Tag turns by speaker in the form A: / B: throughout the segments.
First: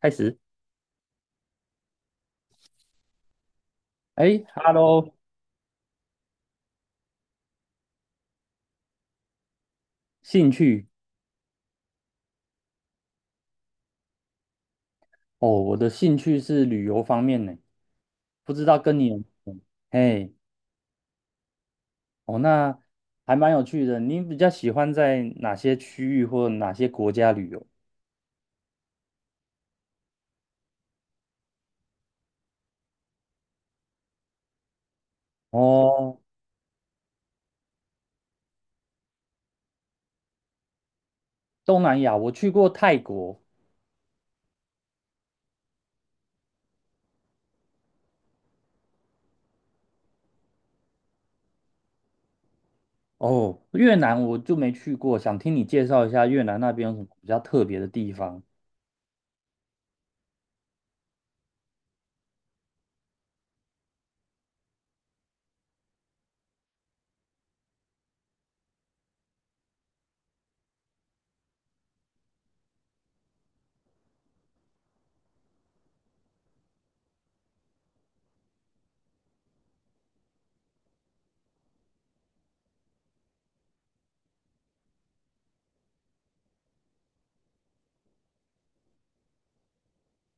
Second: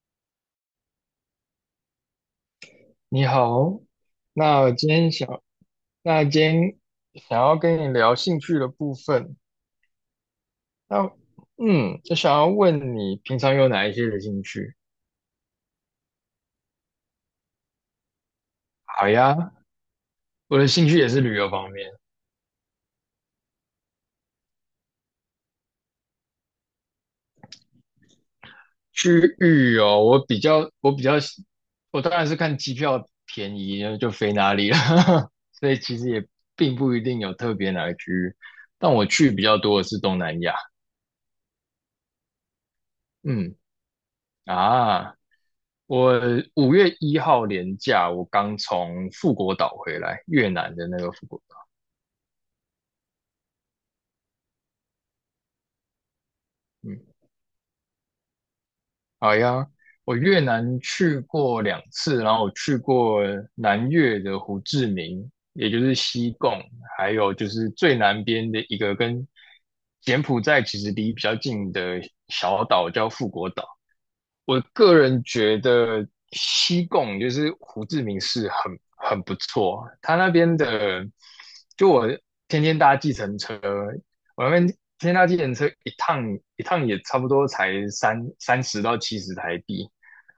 A: 开始，
B: 你好。
A: 哎
B: 那今
A: ，Hello，
B: 天想，那今天想要跟你聊兴趣的部分。
A: 兴趣
B: 那就想要问你平常有哪一些的兴趣？
A: 哦，我的兴趣是旅游方面呢，不知道跟你
B: 好
A: 有，
B: 呀，
A: 哎，
B: 我的兴趣也是旅游方面。
A: 哦，那还蛮有趣的。你比较喜欢在哪些区域或哪些国家旅游？
B: 去旅游，我比较，我比较喜，我当然是看机票便宜就飞哪里了，所以其实
A: 哦，
B: 也并不一定有特别哪个区域，但我去比较多的是东南亚。
A: 东南亚我去过泰国，
B: 嗯。啊，我5月1号连假，我刚从富国岛回来，越南的那个富国岛。
A: 哦，越南我就没去过，想听你介绍一下越南那边有什
B: 嗯，
A: 么比较特别的地方。
B: 好呀，我越南去过2次，然后我去过南越的胡志明，也就是西贡，还有就是最南边的一个跟柬埔寨其实离比较近的小岛叫富国岛。我个人觉得西贡就是胡志明市很不错。他那边的就我天天搭计程车，我那边天天搭计程车一趟，也差不多才三十到七十台币。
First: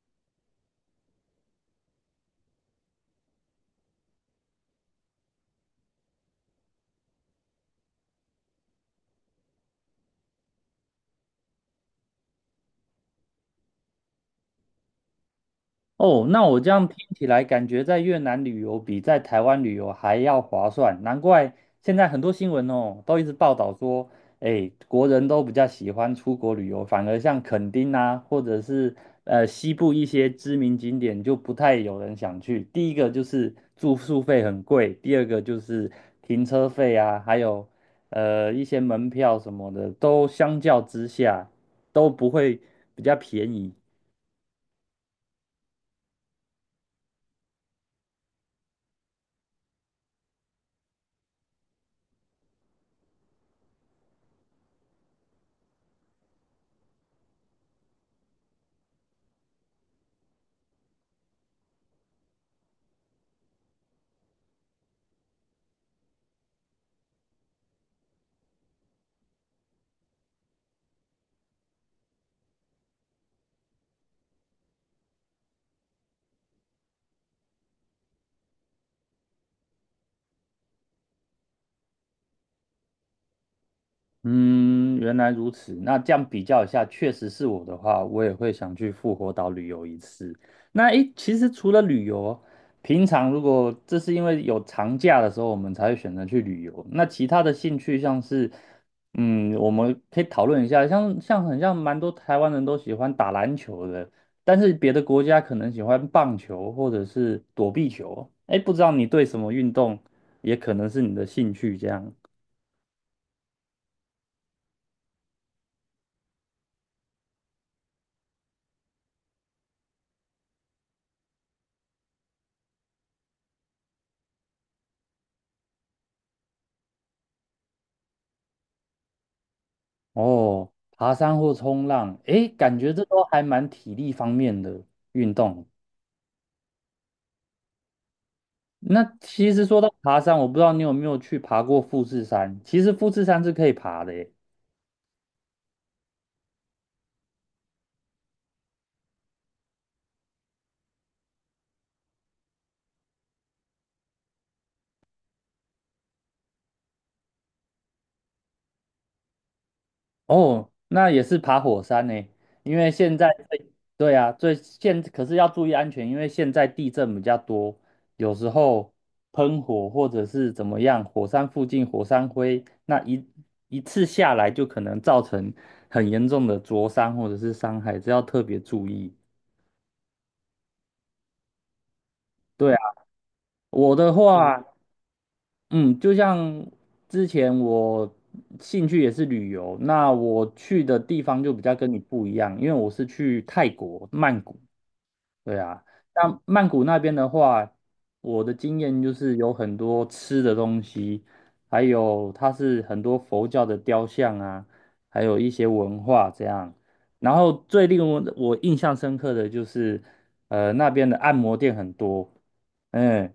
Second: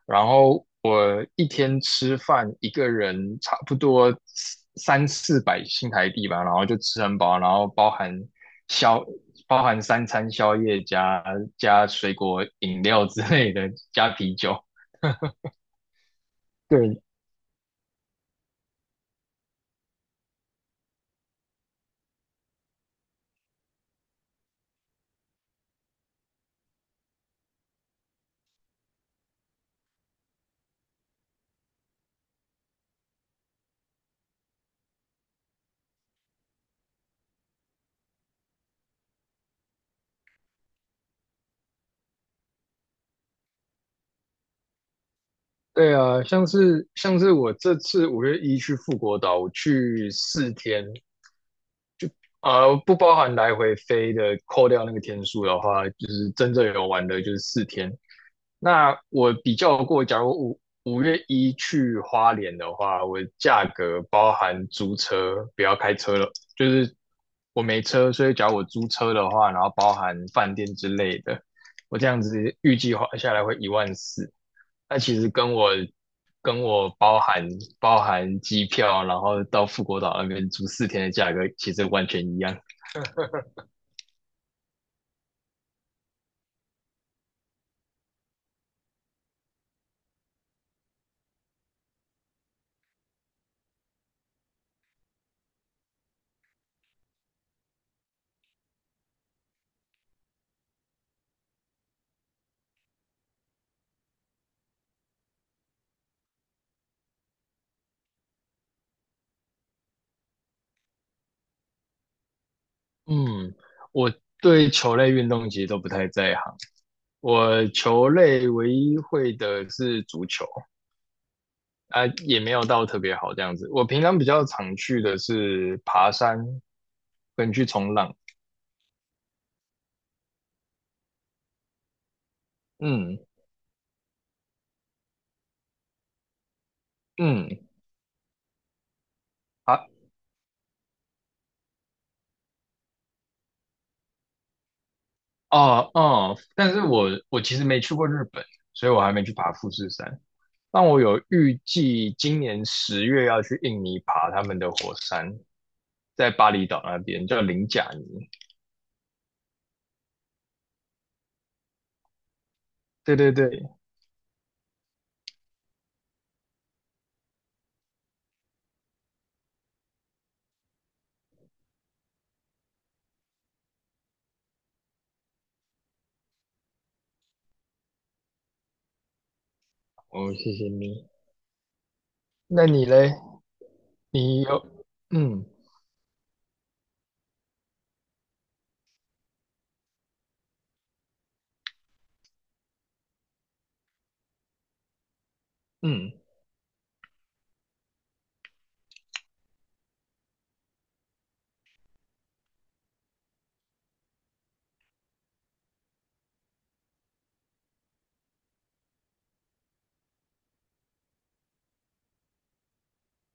B: 然后我一天吃饭一个人差不多三四百新台币吧，然后就吃很饱，然后包含宵，包含三餐宵夜加水果饮料之类的，加啤酒。
A: 哦，那我这样听
B: 对
A: 起来，感觉在越南旅游比在台湾旅游还要划算，难怪现在很多新闻哦，都一直报道说，哎，国人都比较喜欢出国旅游，反而像垦丁啊，或者是西部一些知名景点就不太有人想去。第一个就是住宿费很贵，第二个就是停车费啊，还有一些门票什么的，都相较之下都不会比较便宜。
B: 对啊，像是我这次五月一去富国岛，我去四天，不包含来回飞的，扣掉那个天数的话，就是真正有玩的，就是四天。那我比较过，假如五月一去花莲的话，我价格包含租车，不要开车了，就是我没车，所以假如我租车的话，然后包含饭店之类的，我这样子预计花下来会1万4。那其实跟我包含机票，然后到富国岛那边住四天的价格，其实完全一样。
A: 嗯，原来如此。那这样比较一下，确实是我的话，我也会想去复活岛旅游一次。那诶，其实除了旅游，平常如果这是因为有长假的时候，我们才会选择去旅游。那其他的兴趣像是，嗯，我们可以讨论一下，很像蛮多台湾人都喜欢打篮球的，但是别的国家可能喜欢棒球或者是躲避球。诶，不知道你对什么运动也可能是你的兴趣这样。
B: 嗯，我对球类运动其实都不太在行，我球类唯一会的是足球，啊，也没有到特别好这样子。我平常比较常去的是爬山跟去冲浪。
A: 哦，爬山或冲浪，诶，感觉这
B: 嗯
A: 都还蛮体力方面的运动。
B: 嗯。
A: 那其实说
B: 啊，
A: 到爬山，我不知道你有没有去爬过富士山。其实富士山是可以爬的耶，
B: 哦哦，但是我其实没去过日本，所以我还没去爬富士山。但我有预计今年10月要去印尼爬他们的火山，在巴厘岛那边叫林贾尼。
A: 哦，那也是爬火山呢，因为现
B: 对
A: 在
B: 对对。
A: 对啊，可是要注意安全，因为现在地震比较多，有时候喷火或者是怎么样，火山附近火山灰，那一次下来就可能造成很严重的灼伤或者是伤害，这要特别注意。
B: 哦，谢谢你。那
A: 对啊，
B: 你嘞？
A: 我的
B: 你
A: 话，
B: 有嗯
A: 嗯，就像之前我兴趣也是旅游，那我去的地方就比较跟你不一样，因为我是去泰国曼谷。对啊，
B: 嗯
A: 那曼谷那边的话，我的经验就是有很多吃的东西，还有它是很多佛教的雕像啊，还有一些文化这样。然后最令我印象深刻的就是，那边的按摩店很多，嗯，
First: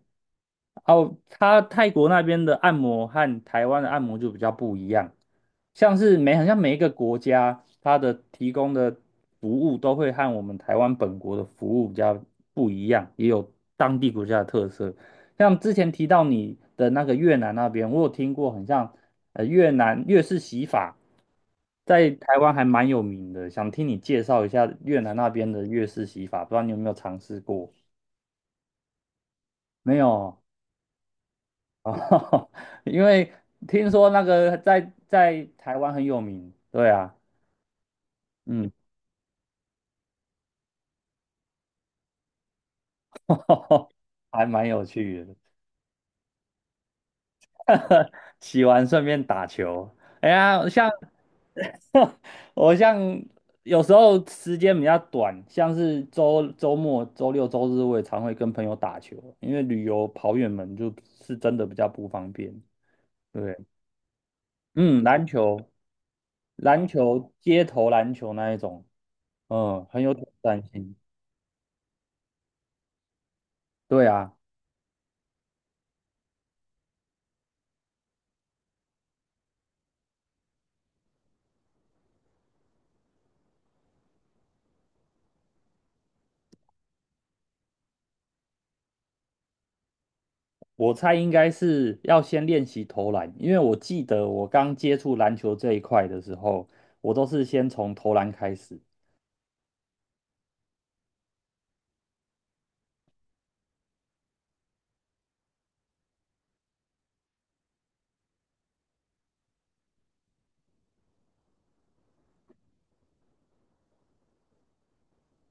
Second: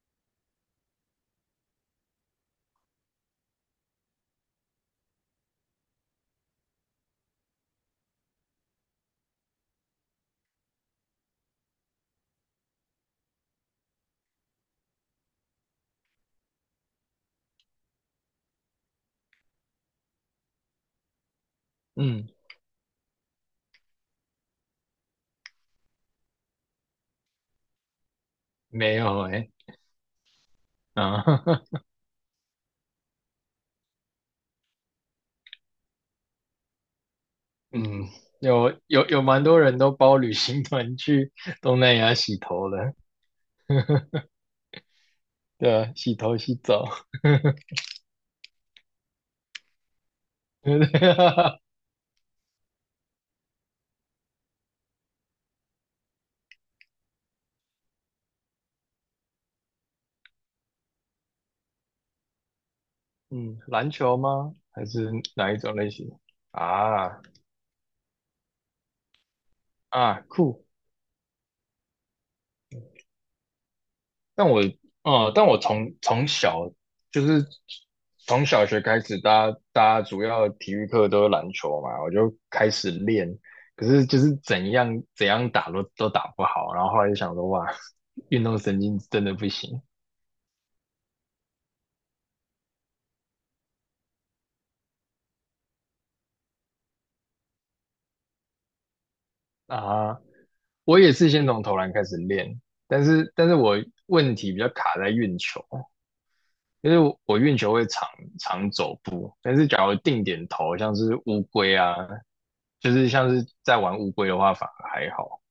A: 哦，它泰国那边的按摩和台湾的按摩就比较不一样，像是好像每一个国家它的提供的服务都会和我们台湾本国的服务比较不一样，也有当地国家的特色。像之前提到你的那个越南那边，我有听过，很像越南越式洗法，在
B: 嗯。
A: 台湾还蛮有名的，想听你介绍一下越南那边的越式洗法，不知道你有没有尝试过？
B: 没有哎。
A: 没有哦。
B: 啊，
A: 哦，因为听说那个在台湾很有名，对啊，
B: 嗯，有
A: 嗯，
B: 有有，蛮多人都包旅行团去东南亚洗头了。
A: 还蛮有趣的。
B: 对啊，洗头洗澡，
A: 洗完顺便打球。哎 呀，
B: 对不对？
A: 我像有时候时间比较短，像是周末、周六、周日，我也常会跟朋友打球，因为旅游跑远门就是真的比较不方便。对，
B: 嗯，篮球吗？还
A: 嗯，
B: 是
A: 篮
B: 哪一
A: 球、
B: 种类型？
A: 篮
B: 啊。
A: 球、街头篮球那一种，嗯，很有
B: 啊，
A: 挑战
B: 酷。
A: 性。对啊。
B: 但我，但我就是从小学开始，大家主要体育课都是篮球嘛，我就开始练。可是就是怎样怎样打都打不好，然后后来就想说，哇，运动神经真的不行
A: 我猜应该是要先练习投篮，因为我记得我刚接触篮球这一块的时候，我都是先从投篮开始
B: 啊！我也是先从投篮开始练，但是我问题比较卡在运球，因为我运球会常常走步，但是假如定点投，像是乌龟啊，就是像是在玩乌龟的话，反而还好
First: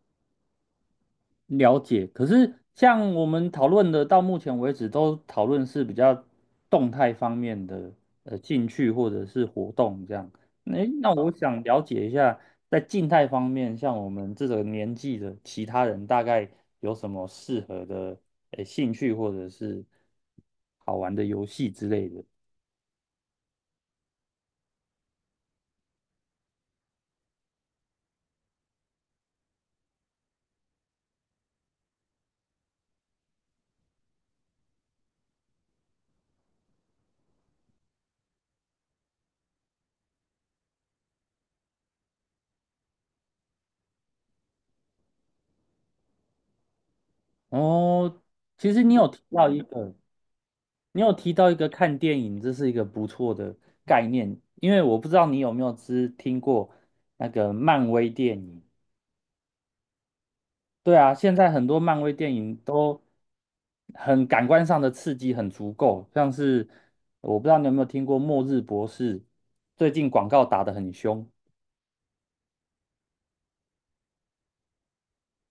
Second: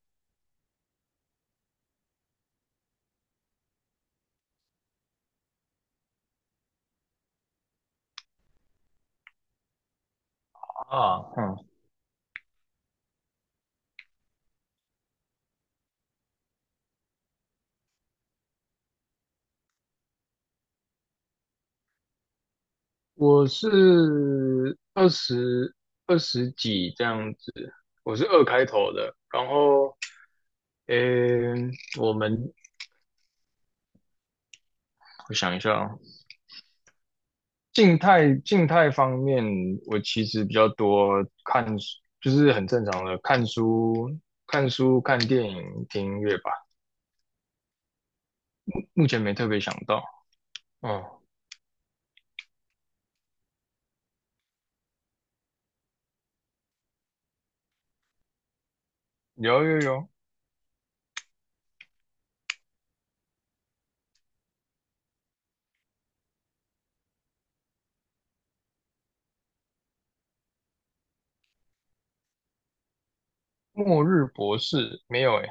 A: 了解。可是像我们讨论的，到目前为止都讨论是比较动态方面的兴趣或者是活动这样。诶，那
B: 啊。
A: 我
B: 嗯，
A: 想了解一下，在静态方面，像我们这个年纪的其他人，大概有什么适合的兴趣或者是好玩的游戏之类的？
B: 我是二十几这样子，我是二开头的。然后，嗯，我们我想一下啊，静态方面，我其实比较多看，就是很正常的看书、看电影、听音乐吧。
A: 哦，其实
B: 目前没特别想到。
A: 你
B: 嗯，
A: 有提到一个看电影，这是一个不错的概念，因为我不知道你有没有听过那个漫威电影。
B: 有有有。
A: 对啊，现在很多漫威电影都很感官上的刺激很足够，像是我不知道你有没有听过《末日博士》，最近广告打得很凶
B: 末日博士没有诶，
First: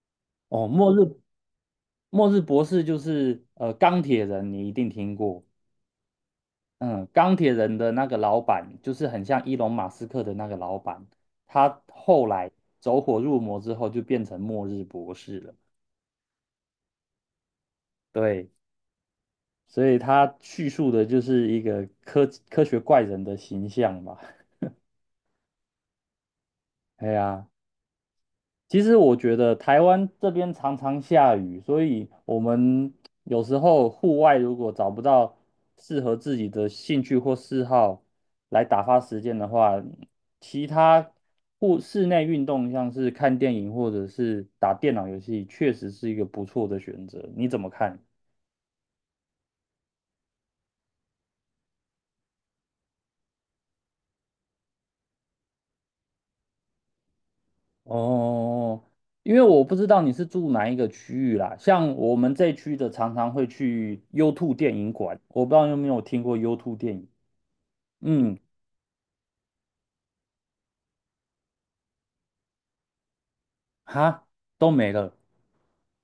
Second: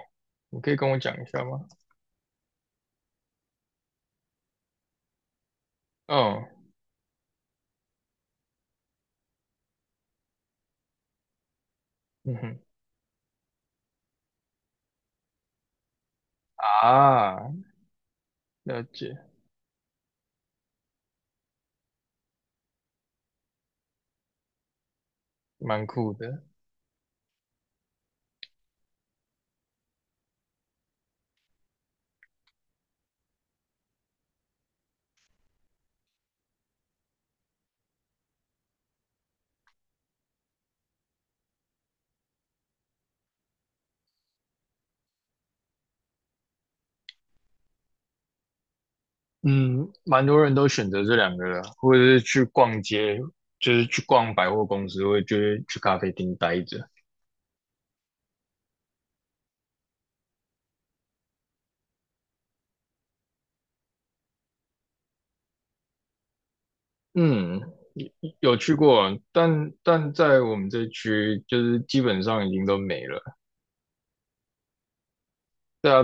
B: 你
A: 哦，
B: 可以跟
A: 《末
B: 我讲
A: 日
B: 一下吗？
A: 末日博士》就是钢铁人，你一定听过。
B: 嗯。
A: 嗯，钢铁人的那个老板就是很像伊隆马斯克的那个老板，他后
B: 嗯
A: 来
B: 哼。
A: 走火入魔之后就变成末日博士了。
B: 啊，
A: 对，
B: 了解，
A: 所以他叙述的就是一个科学怪人的形象吧。
B: 蛮酷的。
A: 哎呀，其实我觉得台湾这边常常下雨，所以我们有时候户外如果找不到适合自己的兴趣或嗜好来打发时间的话，其他室内运动，像是看电影或者是打电脑游戏，确实是一个不错的选择。你怎么看？
B: 嗯，蛮多人都选择这两个的，或者是去逛街，就是去逛百货公司，或者就是去咖啡厅待着。
A: 哦，因为我不知道你是住哪一个区域啦，像我们这区的常常会去优兔电影馆，我不知道你有没有听过优兔电影。
B: 嗯，
A: 嗯，
B: 有去过，但在我们这区，就是基本上已经都没了。
A: 哈，都没了。
B: 对啊，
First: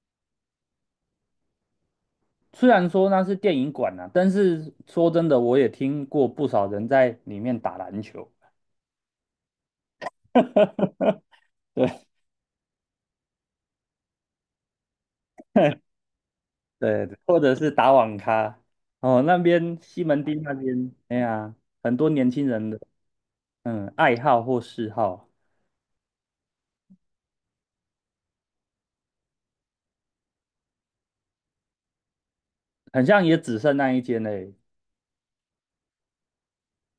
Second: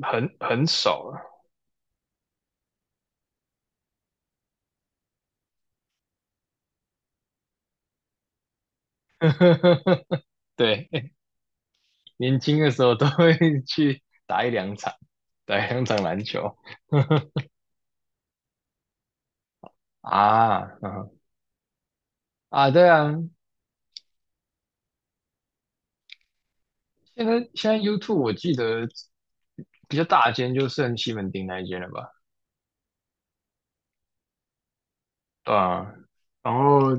B: 很少了。
A: 虽然说那是电影馆啊，但是说真的，我也听过不少人在里面打篮球，
B: 对，
A: 对
B: 年轻的时候都会去打一两场。对，香港篮球。
A: 对，对 或者是打网咖。哦，那边西门町那
B: 啊。
A: 边，
B: 嗯。
A: 哎呀，很多年轻人
B: 啊，
A: 的
B: 对啊。
A: 爱好或嗜好，
B: 现在 YouTube 我记得比较大间就剩西门町那一间了吧？
A: 很像也只剩那一间嘞。
B: 对啊，然后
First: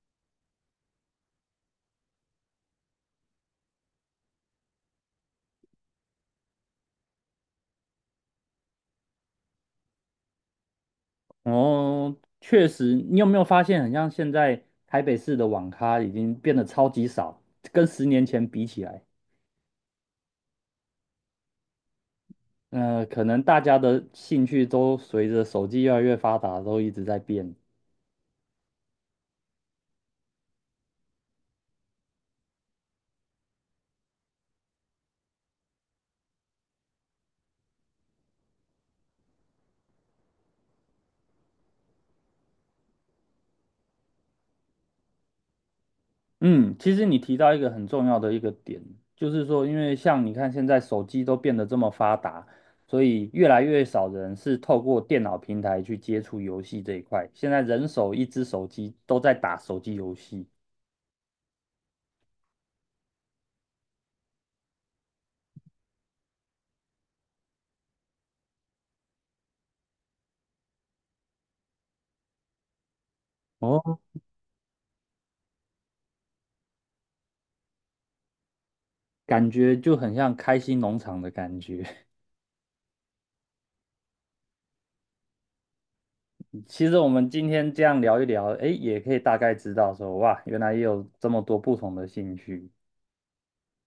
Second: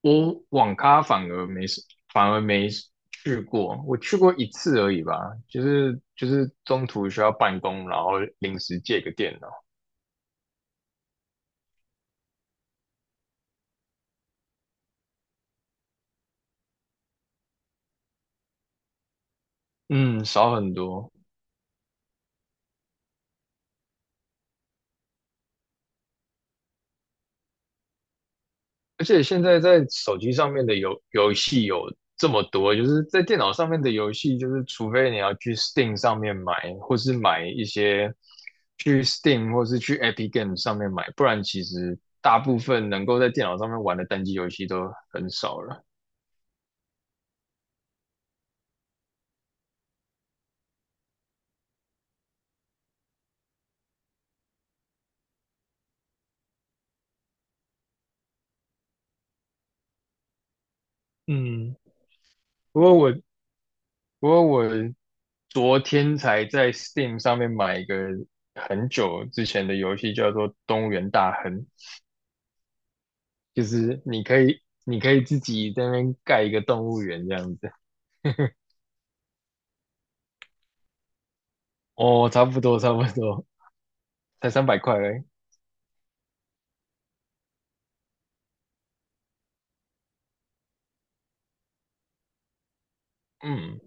B: 我网咖反而没去过。我去过一次而已吧，就是中途需要办公，然后临时借个电脑。
A: 哦，确实，你有没有发现，很像现在台北市的网咖已经变得超级少，跟10年前比起来。
B: 嗯，少很多。
A: 可能大家的兴趣都随着手机越来越发达，都一直在变。
B: 而且现在在手机上面的游戏有这么多，就是在电脑上面的游戏，就是除非你要去 Steam 上面买，或是买一些去 Steam 或是去 Epic Games 上面买，不然其实大部分能够在电脑上面玩的单机游戏都很少了。
A: 嗯，其实你提到一个很重要的一个点，就是说，因为像你看现在手机都变得这么发达，所以越来越少人是透过电脑平台去接触游戏这一块。现在人手一只手机都在打手机游戏，
B: 嗯，不过我不过我昨天才在 Steam 上面买一个很久之前的游戏，叫做《动物园大亨》。就
A: 哦，
B: 是你可以自己在那边盖一个动物园这样子。
A: 感觉就很像开心农场的感觉。
B: 哦，差不多差不多，才300块而已
A: 其实我们今天这样聊一聊，诶，也可以大概知道说，哇，原来也有这么多不同的兴趣。
B: 嗯。